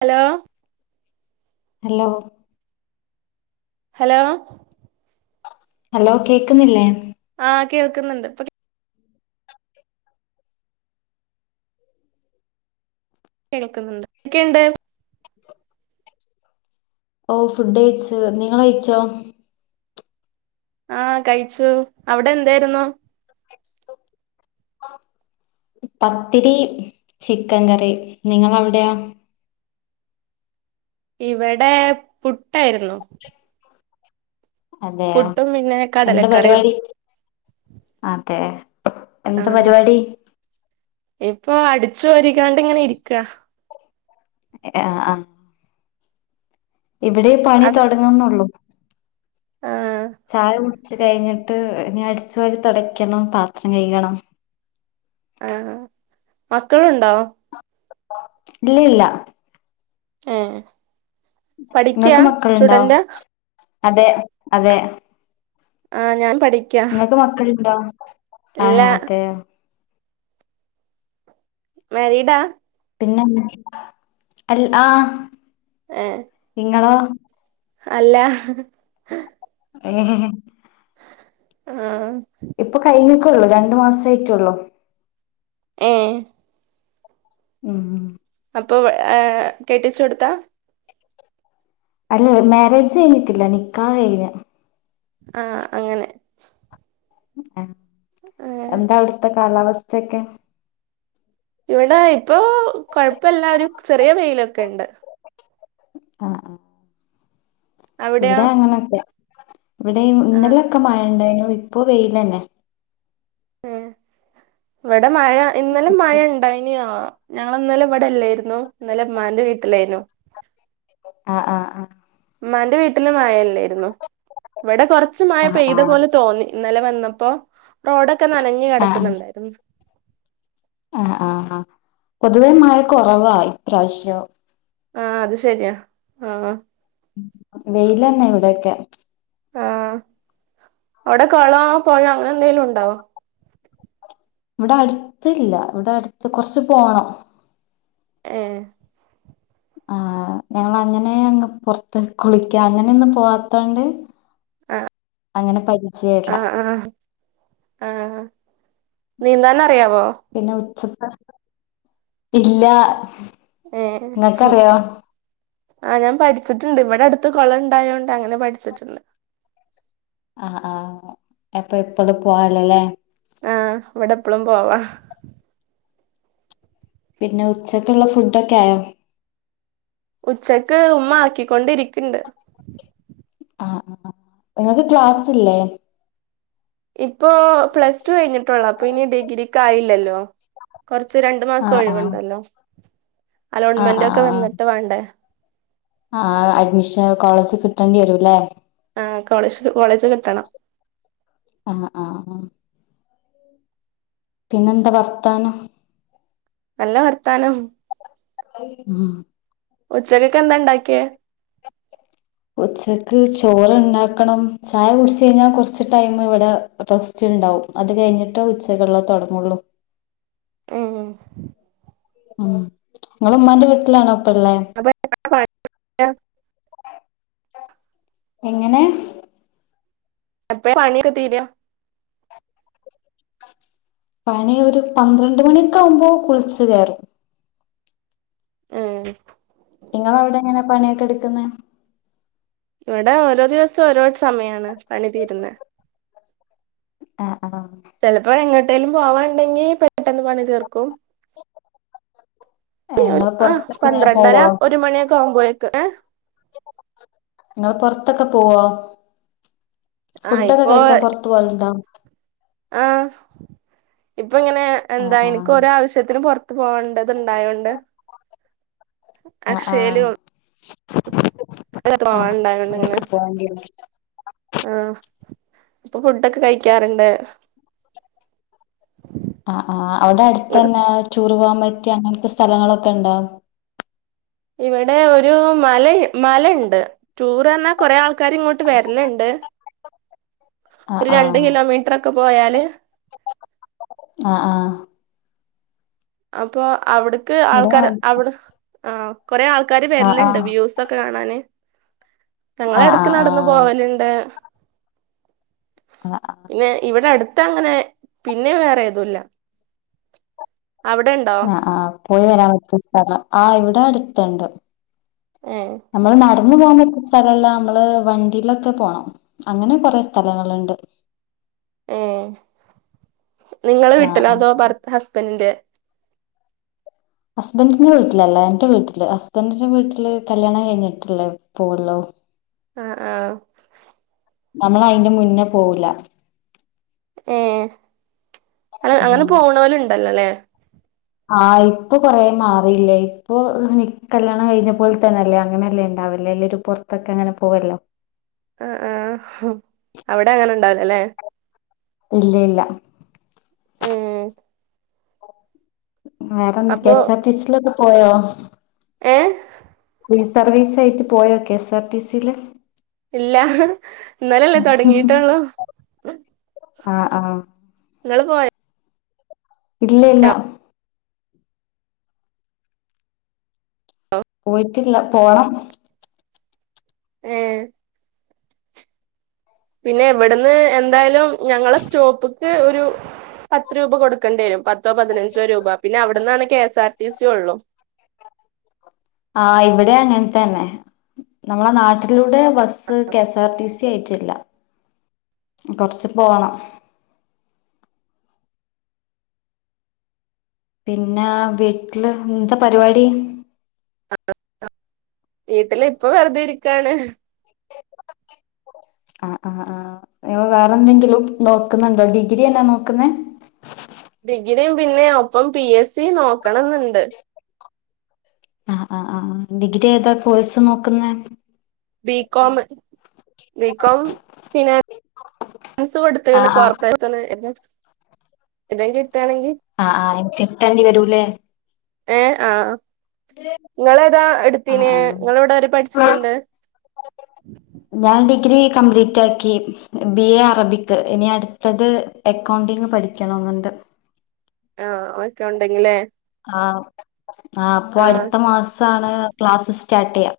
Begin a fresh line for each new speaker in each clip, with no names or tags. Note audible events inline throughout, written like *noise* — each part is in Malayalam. ഹലോ.
ഹലോ.
ഹലോ,
ഹലോ കേക്കുന്നില്ലേ?
ആഹ് കേൾക്കുന്നുണ്ട്, കേൾക്കുന്നുണ്ട് ഒക്കെയുണ്ട്,
ഓഹ് ഫുഡ് കയ്ച്ച്, നിങ്ങളയ്ച്ചോ?
ആഹ് കഴിച്ചു, അവിടെ എന്തായിരുന്നു?
ഓ *inaudible* പത്തിരി, ചിക്കൻ കറി, നിങ്ങളവിടെയോ?
ഇവിടെ പുട്ടായിരുന്നു,
അതെയോ
പുട്ടും പിന്നെ
എന്താ
കടലക്കറിയും
പരിപാടി? അതെ, എന്ത്
ആഹ്,
പരിപാടി
ഇപ്പൊ അടിച്ചു വാരികാണ്ട്ങ്ങനെ ഇരിക്ക,
ആഹ് ആഹ്, ഇവിടെ പണി
അട്
തുടങ്ങുന്നുള്ളു,
ആഹ്,
ചായ കുടിച്ച് കഴിഞ്ഞിട്ട് ഇനി അടിച്ചുവാരി തുടക്കണം പാത്രം കഴികണം,
ആഹ്, മക്കളുണ്ടോ?
ഇല്ല ഇല്ല,
ഏഹ് പഠിക്കാ,
നിങ്ങൾക്ക് മക്കളുണ്ടോ
സ്റ്റുഡന്റ?
അതെ അതെ,
ആഹ് ഞാൻ പഠി
ങ്ങൾക്ക് മക്കളുണ്ടോ?
ഇല്ല
ആഹ് അതെയ,
മേരിഡാ?
പിന്നെന്താ? ആഹ്,
ഏഹ്,
നിങ്ങളോ?
അല്ല
ഏഹ്, *unintelligible*
ആഹ്
ഇപ്പൊ കഴിഞ്ക്കുള്ളൂ രണ്ടു മാസം ആയിട്ടുള്ളൂ
ഉം
ഉം
അപ്പൊ കെട്ടിച്ച് കൊടുത്ത
അല്ല മാരേജ് കഴിഞ്ഞിട്ടില്ല, നിക്കാഹ്‌ കഴിഞ്ഞ്,
ആഹ് അങ്ങനെ,
ആഹ്
ഏഹ്
എന്താ അവടുത്തെ കാലാവസ്ഥയൊക്കെ?
ഇവടെ ഇപ്പൊ കൊഴപ്പവില്ല ഒരു ചെറിയ വെയിലൊക്കെയുണ്ട്
ആഹ് ആഹ്,
അവിടെയോ
ഇവിടെ അങ്ങനൊക്കയാ ഇവിടെ
ആഹ്
ഇന്നലൊക്കെ മഴ ഉണ്ടായിനു ഇപ്പൊ വെയിലന്നെ,
ഏഹ്, ഇവിടെ മഴ ഇന്നലെ
ഉച്ച
മഴ ഉണ്ട കഴിഞ്ഞോ ഞങ്ങള് ഇന്നലെ ഇവിടെ അല്ലായിരുന്നു ഇന്നലെ ഉമ്മാന്റെ വീട്ടിലായിരുന്നു,
ആഹ് ആഹ് ആഹ്,
ഉമ്മാന്റെ വീട്ടില് മയല്ലായിരുന്നു ഇവിടെ കൊറച്ച് മഴ
ആഹ്
പെയ്ത
ആഹ്
പോലെ തോന്നി, ഇന്നലെ വന്നപ്പോ റോഡൊക്കെ നനഞ്ഞ്
ആഹ്
കെടക്കുന്നുണ്ടായിരുന്നു,
ആഹ് ആഹ് ആഹ്, പൊതുവെ മയ കൊറവാ ഇപ്രാവശ്യം
ആഹ് അത് ശരിയാ ആഹ്
വെയില് തന്നെ ഇവിടെയൊക്കെ
ആഹ് അവിടെ കുളോ പൊഴൊ അങ്ങനെ എന്തെലും ഉണ്ടാവോ
ഇവിടെ അടുത്ത് ഇല്ല ഇവിടെ അടുത്ത് കൊറച്ച് പോണം
ഏഹ്
ആഹ് ഞങ്ങള് അങ്ങനെ അങ്ങ് പൊർത്ത് കുളിക്കാന് അങ്ങനെയൊന്നും പോവാത്തോണ്ട്
ആഹ്
അങ്ങനെ പഠിച്ച്-
ആഹ് ആഹ് ആഹ് നീന്താൻ അറിയാവോ..
പിന്നെ ഉച്ചഭക്ഷണം ഇല്ലാ
ഏയെ ആഹ് ഞാൻ പഠിച്ചിട്ടുണ്ട് ഇവിടെ അടുത്ത് കൊളം ഉണ്ടായതോണ്ട് അങ്ങനെ പഠിച്ചിട്ടുണ്ട്
ആ ആഹ അപ്പൊ എപ്പഴും പോവാലോല്ലേ..
ആഹ് ഇവിടെ എപ്പളും പോവാ
പിന്നെ ഉച്ചയ്ക്കുള്ള ഫുഡൊക്കെ ആയോ
ഉച്ചക്ക് ഉമ്മ ആക്കിക്കൊണ്ടിരിക്ക്ണ്ട്..
ആഹ് ആഹ് നിങ്ങക്ക് ക്ലാസ്സ്ല്ലേ
ഇപ്പൊ പ്ലസ് ടു കഴിഞ്ഞിട്ട് ഉള്ളെത് അപ്പൊ ഇനി ഡിഗ്രിക്ക് ആയില്ലല്ലോ കൊറച്ച് രണ്ട് മാസം
ആഹ് ആഹ്
ഒഴിവുണ്ടല്ലോ
ആഹ്
അലോട്ട്മെന്റ് ഒക്കെ
ആഹ്
വന്നിട്ട് വേണ്ടേ
ആഹ് അഡ്മിഷൻ കോളേജ് കിട്ടേണ്ടി വരുംല്ലേ..
ആഹ് കോളജ് കോളേജ് കിട്ടണം..
ആഹാ ആഹ് ആഹാ പിന്നെ എന്താ വർത്താനം
നല്ല വർത്താനം
ഉം
ഉച്ചക്കക്കെ എന്താ ഉണ്ടാക്കിയേ
ഉച്ചക്ക് ചോറ്ണ്ടാക്കണം ചായ കുട്ച്ചയ്ഞ്ഞാ കൊർച്ച് ടൈമ് ഇവ്ടെ റസ്റ്റ്ണ്ടാവും അത് കയ്ഞ്ഞ്ട്ടാ ഉച്ചക്ക്ള്ളത് താെടങ്ങാെള്ളു
ഉം ഉം
ഉം ങ്ങെള് ഇമ്മാന്റെ വീട്ട്ലാണോ പ്പെള്ളേ
അപ്പ *unintelligible*
എങ്ങെനെ
എപ്പഴ പണ്യൊക്കെ തീരാ
പണി ഒരു പന്ത്രണ്ട് മണ്യാെക്കാവ്മ്പോ കുൾച്ച് കേറും
ഏഹ്
ഇങ്ങെളവ്ടെങ്ങെനെ പണ്യൊക്കെ ഇട്ക്ക്ന്നെ
ഇവെടെ ഓരോ ദിവെസം ഓരോ സമയാണ് പണി തീര്ന്നെ
അഹ് ആഹ്
ചെൽപ്പം എങ്ങെട്ടേലും പോവാണ്ടെങ്കി പെട്ടെന്ന് പണി തീർക്കും
ഇങ്ങള്
ആഹ്
പൊറത്തൊക്കെ ഇങ്ങനെ
പന്ത്രണ്ടെര
പോവോ
ഒരു മണിയൊക്കെ ആവുമ്പോഴേക്ക് ഏഹ്
ഇങ്ങെള് പൊർത്തൊക്കെ പോവാേ
ആ
ഫുഡ്ഡൊക്കെ
ഇപ്പൊ
കഴിക്ക്യാം പൊർ ത്ത് പോവല്ണ്ടോ
ആഹ് ഇപ്പാെ ഇങ്ങെനെ
ആഹ്
എന്താ
ആഹ്
ഇൻക്കാെരാവ്ശ്യത്തിന് പൊർ ത്ത് പോവാൻ ണ്ടെത്ണ്ടായോണ്ട്
അഹ് ആഹ്
പോവാണ്ടായോണ്ട്
*unintelligible* പോവെണ്ട്യെരും
ആഹ് ഇപ്പൊ ഫുഡ്ഡാെക്കെ കഴിക്ക്യാറ്ണ്ട്
അഹ് ആഹ് അവ്ടെ അട്ത്തെന്നാ റ്റൂറ് പോവാം പറ്റ്യ അങ്ങൻത്തെ സ്ഥലങ്ങളൊക്കെണ്ടോ
ഇവെടെ ഒരു മലെയ് മലണ്ട് ടൂറ് അർഞ്ഞാ കൊറേ ആൾക്കാര് ഇങ്ങോട്ട് വെര്ല്ണ്ട് ഒര് രണ്ട് കിലോമീറ്റ്റൊക്കെ പോയാല്
അഹ് ആഹ്
അപ്പോ അവ്ട്ക്ക്
ഇവിടെ
ആൾക്കാര്
അട്
അവ്ട് ആഹ് കൊറേ ആൾക്കാര്
ആഹ്
വെര്ല്ണ്ട് വ്യൂസ് പ്പൊക്കെ കാണാന്
ആഹ്
ഞങ്ങളെട്ക്ക്
ആഹ് ആഹ്
നട്ന്ന്
ആഹ്
പോവല്ണ്ട്
ആഹ് അഹ്
പിന്നെ ഇവ്ടെ അട്ത്തങ്ങെനെ പിന്നേ വേറേതുല്ലാ അവ്ടെൻ
ആഹ് ആഹ് പോയി വെരാം പറ്റ്യ സ്ഥലം ആഹ് ഇവ്ടെ അട്ത്ത്ണ്ട്
ഏ
ഞമ്മള് നടന്ന് പോകാം പറ്റ്യ സ്ഥലല്ലാ അമ്മെള് വണ്ടീലൊക്കെ പോണം അങ്ങെനെ കൊറേ സ്ഥലങ്ങള്ണ്ട്
ഏഹ് നിങ്ങെളെ
ആഹ്
വീട്ട്ല് അതോ
ആഹ്
ഭർത് ഹസ്ബെന്റിന്റെ
ഹസ്ബന്റിന്റെ വീട്ടിലല്ലാ എന്റെ വീട്ടില് ഹസ്ബന്റിന്റെ വീട്ടില് കല്ല്യാണം കയ്ഞ്ഞിട്ട്ല്ലേ പോവാെള്ളു
അഹ് ആഹ്
നമ്മളയ്ന് മുന്നെ പോവുല്ലാ
ഏഹ് അതൽ അങ്ങെനെ
ആഹ്
പോണോല്ണ്ടല്ലാെലേ
ആഹ് ഇപ്പൊ കൊറേ മാറീല്ലേ ഇപ്പൊ നി കല്ല്യാണം കയ്ഞ്ഞ പോൽ തന്നെല്ലേ അങ്ങെനെല്ലേണ്ടാവെല് ലെരു പൊർത്തൊക്കെ അങ്ങെനെ പോവെല്ലോ
അഹ് ആഹ് ഹും അവ്ടെ അങ്ങെനെണ്ടാവ്‌ലലേ
ഇല്ല്യ ഇല്ലാ
ഏഹ്
വേറെന്താ കെ
അപ്പൊ
എസ് ആർ ടി സീലൊക്കെ പോയോ
ഏഹ്
ഫ്രീ സർവീസായ്ട്ട് പോയോ കെ എസ് ആർ ടി സീല്
ഇല്ലാ ഹ് ഇന്നലല്ലേ തൊടങ്ങിട്ടള്ളോ
ആഹ് ആഹ്
ങ്ങള്പോയ്
ഇല്ലല്ല
*unintelligible*
പോയിട്ടില്ല പോണം
ഏഹ് പിന്നെ ഇവിട്ന്ന് എന്തായാലും ഞങ്ങളെ സ്റ്റോപ്പ്ക്ക് ഒരു പത്ത് രൂപ കൊടുക്കേണ്ടി വരും പത്തോ പതിനഞ്ചോ രൂപ പിന്നെ അവിടന്നാണ് കെ എസ് ആർ ടി സിയുള്ളൂ
ആഹ് ഇവിടെ അങ്ങൻത്തന്നെ നമ്മളെ നാട്ടിലൂടെ bus K S R T C ആയിറ്റില്ല കൊറച്ച് പോണം പിന്നാ വീട്ടില് എന്താ പരിപാടി
വീട്ടില് പ്പൊ വെറുതെരിക്കാണ്
ആഹ് ആഹ് ങ്ങൾ വേറെന്തെങ്കിലും നോക്കുന്നുണ്ടോ ഡിഗ്രി അല്ലാ നോക്കുന്നേ
ഡിഗ്രിയും പിന്നെ ഒപ്പം പി എസ് സിയും നോക്കണം ന്നുണ്ട്
ആഹ് ആഹ് ആഹ് ഡിഗ്രി ഏതാ കോഴ്സ് നോക്കുന്നെ
ബികോമ് ബികോം സിന സ്കൊട്ത്ത്
ആഹ് ആഹ്
ണ്കോർപ്പറേഷൻല് ന്തേകിട്ടാണെങ്കി
ആഹ് ആഹ് എനി കിട്ടേണ്ടി വരൂലേ
ഏഹ് ആഹ് ങ്ങളേതാ
ആഹ്
എടുത്തീനേ
ആഹ്
ങ്ങളേവ്ടവരെ പഠിച്ചിട്ടുണ്ട്
ഞാൻ ഡിഗ്രി കംപ്ലീറ്റാക്കി ബി എ അറബിക്ക് ഇനി അടു ത്തത് അക്കൗണ്ടിങ് പഠിക്കണോന്നുണ്ട്
ആഹ് ഒക്കോണ്ടിങ്ങ്ലേ
ആഹ് ആഹ് പ്പൊ അടുത്ത മാസാണ് ക്ലാസ്സ് സ്റ്റാർട്ട്യ്യാ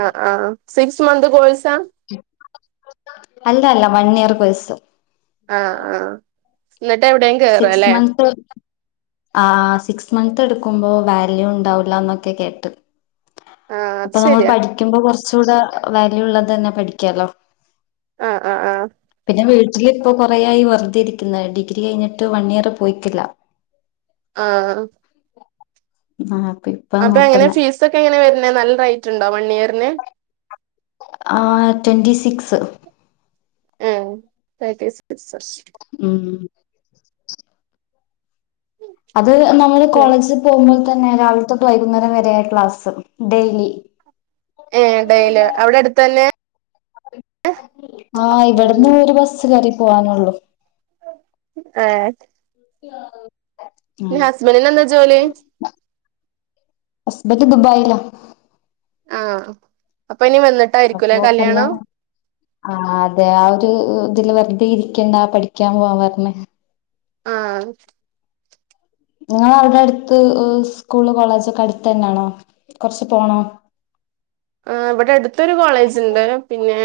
ആഹ് ആഹ് സിക്സ് മന്ത് കോയ്സാ
അല്ല അല്ല വൺ ഇയർ കോഴ്സ്
ആഹ് ആഹ് ന്നിട്ട് എവിടെം കേറലേ
*unintelligible* ആഹ് സിക്സ് മന്ത്എടുക്കുമ്പോ വാല്യൂ ണ്ടാവ് ല്ലന്നൊക്കെ കേട്ട്
ആ അത്
അപ്പൊ നമ്മൾ
ശരിയാ
പഠിക്കുമ്പോ കൊറച്ചൂടെ വാല്യൂള്ളതന്നെ പഠിക്കാലോ
ആഹ് ആഹ് ആഹ്
പിന്നെ വീട്ടിലിപ്പൊ കൊറേയായി വർതെ രിക്കുന്ന് ഡിഗ്രി കഴിഞ്ഞി റ്റു വൺ ഇയർ പോയിറ്റില്ല
ആഹ്
ആഹ് പി
അപ്പൊ എങ്ങനെ ഫീസൊക്കെ എങ്ങനെ വരുന്നെ നല്ല റൈറ്റ്ണ്ടോ വൺ ഇയറിന്
ആഹ്. ട്വൻറ്റി സിക്സ്
ഉം. *unintelligible*
ഉം ഉം അത് നമ്മള് കോളേജിൽ പോകുമ്പോൾ തന്നെ രാവിലത്തെട്ട് വൈകുന്നേരം വരെയാ ക്ലാസ് ഡെയിലി.
ഏഹ് ഡൈലി. അവിടെ അടുത്തന്നെ
ആഹ് ഇവിടുന്ന് ഒരു ബസ് കേറി പോവാനുള്ളു
ഏഹ്
*inaudible*
നി ഹസ്ബന്റിനെന്താ ജോലി
ഹസ്ബന്റ് ദുബായില
ആഹ് അപ്പൊ ഇനി വന്നിട്ടായിരിക്കൂല്ലേ കല്യാണം
ആഹ് അതെ ആ ഒരു ഇതില് വെറുതെ ഇരിക്കേണ്ടാ പഠിക്കാൻ പോവാൻ പറഞ്ഞ
ആഹ്
നിങ്ങ അവിടെ അടുത്ത് സ്കൂള് കോളേജഒക്കെ അടുത്ത് തന്നെയാണോ കൊറച്ച് പോണോ
ആഹ് ഇവിടെ അടുത്തൊരു കോളേജ് ഉണ്ട് പിന്നെ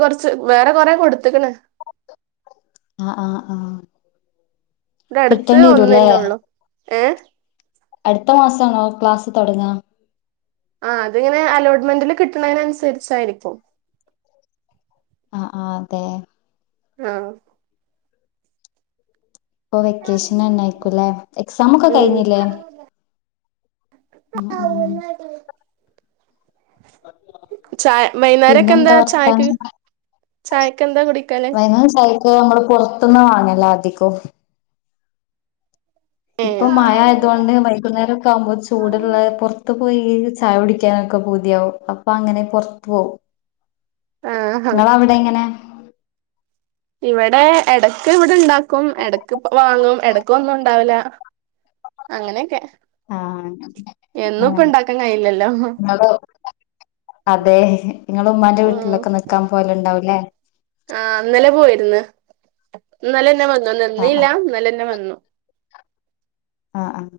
കൊറച്ച് വേറെ കൊറെ കൊടുത്തക്ണ്
ആഹ് ആഹ് ആഹാ
ഇവിട അടുത്ത് ഒന്ന് തന്നെ ഉള്ളു ഏഹ്
അടുത്ത മാസാണോ ക്ലാസ് തുടങ്ങാ
ആഹ് അത് ഇങ്ങനെ അലോട്ട്മെന്റില് കിട്ടണതിനന്നുസരിച്ചായിരിക്കും
ആ ആ അതെ
ആഹ്
ഇപ്പൊ വെക്കേഷൻ തന്നെ ആയിക്കൂലെ. എക്സാം ഒക്കെ
ഉം
കഴിഞ്ഞില്ലേ. ഉം ഉം
*unintelligible* ചായ വൈകുന്നേരംക്കെ എന്താ
പിന്നെന്താ
ചായക്ക്.
വർത്താനം
ചായക് എന്താ കുടിക്കല്
വൈകുന്നേരം ച യ്ക്ക് നമ്മള് പുറത്തന്ന് വാങ്ങലോ അധികും
ഏ
ഇപ്പൊ മയ ആയതുകൊണ്ട് വൈകുന്നേരം ഒക്കെ ആകുമ്പോ ചൂടുള്ള പുറത്ത് പുറത്ത് പോയി ചായ കുടിക്കാനൊക്കെ പൂതിയാവും അപ്പൊ അങ്ങനെ പുറത്ത് പോവും.
ആ ഹാ
നിങ്ങള അവിടെ എങ്ങനെ?
ഇവിടെ ഇടക്ക് ഇവിടെ ഇണ്ടാക്കും ഇടക്ക് വാങ്ങും ഇടക് ഒന്നും ഉണ്ടാവുല്ല അങ്ങനെയൊക്കെ.
ആഹ്
എന്നും ഇപ്പൊ ഇണ്ടാക്കാൻ കഴിയി ല്ലല്ലോ.
അതോ അതെ നിങ്ങള് ഉമ്മാന്റെ വീട്ടിലൊക്കെ നിക്കാൻ പോവല് ഉണ്ടാവുംല്ലേ
ആഹ് അന്നലെ പോയിരുന്ന്. ഇന്നലെന്നെ വന്നു
ആഹ് ആഹ്
നിന്നില്ല ഇന്നലെന്നെ വന്നു
ആഹ് ആഹ്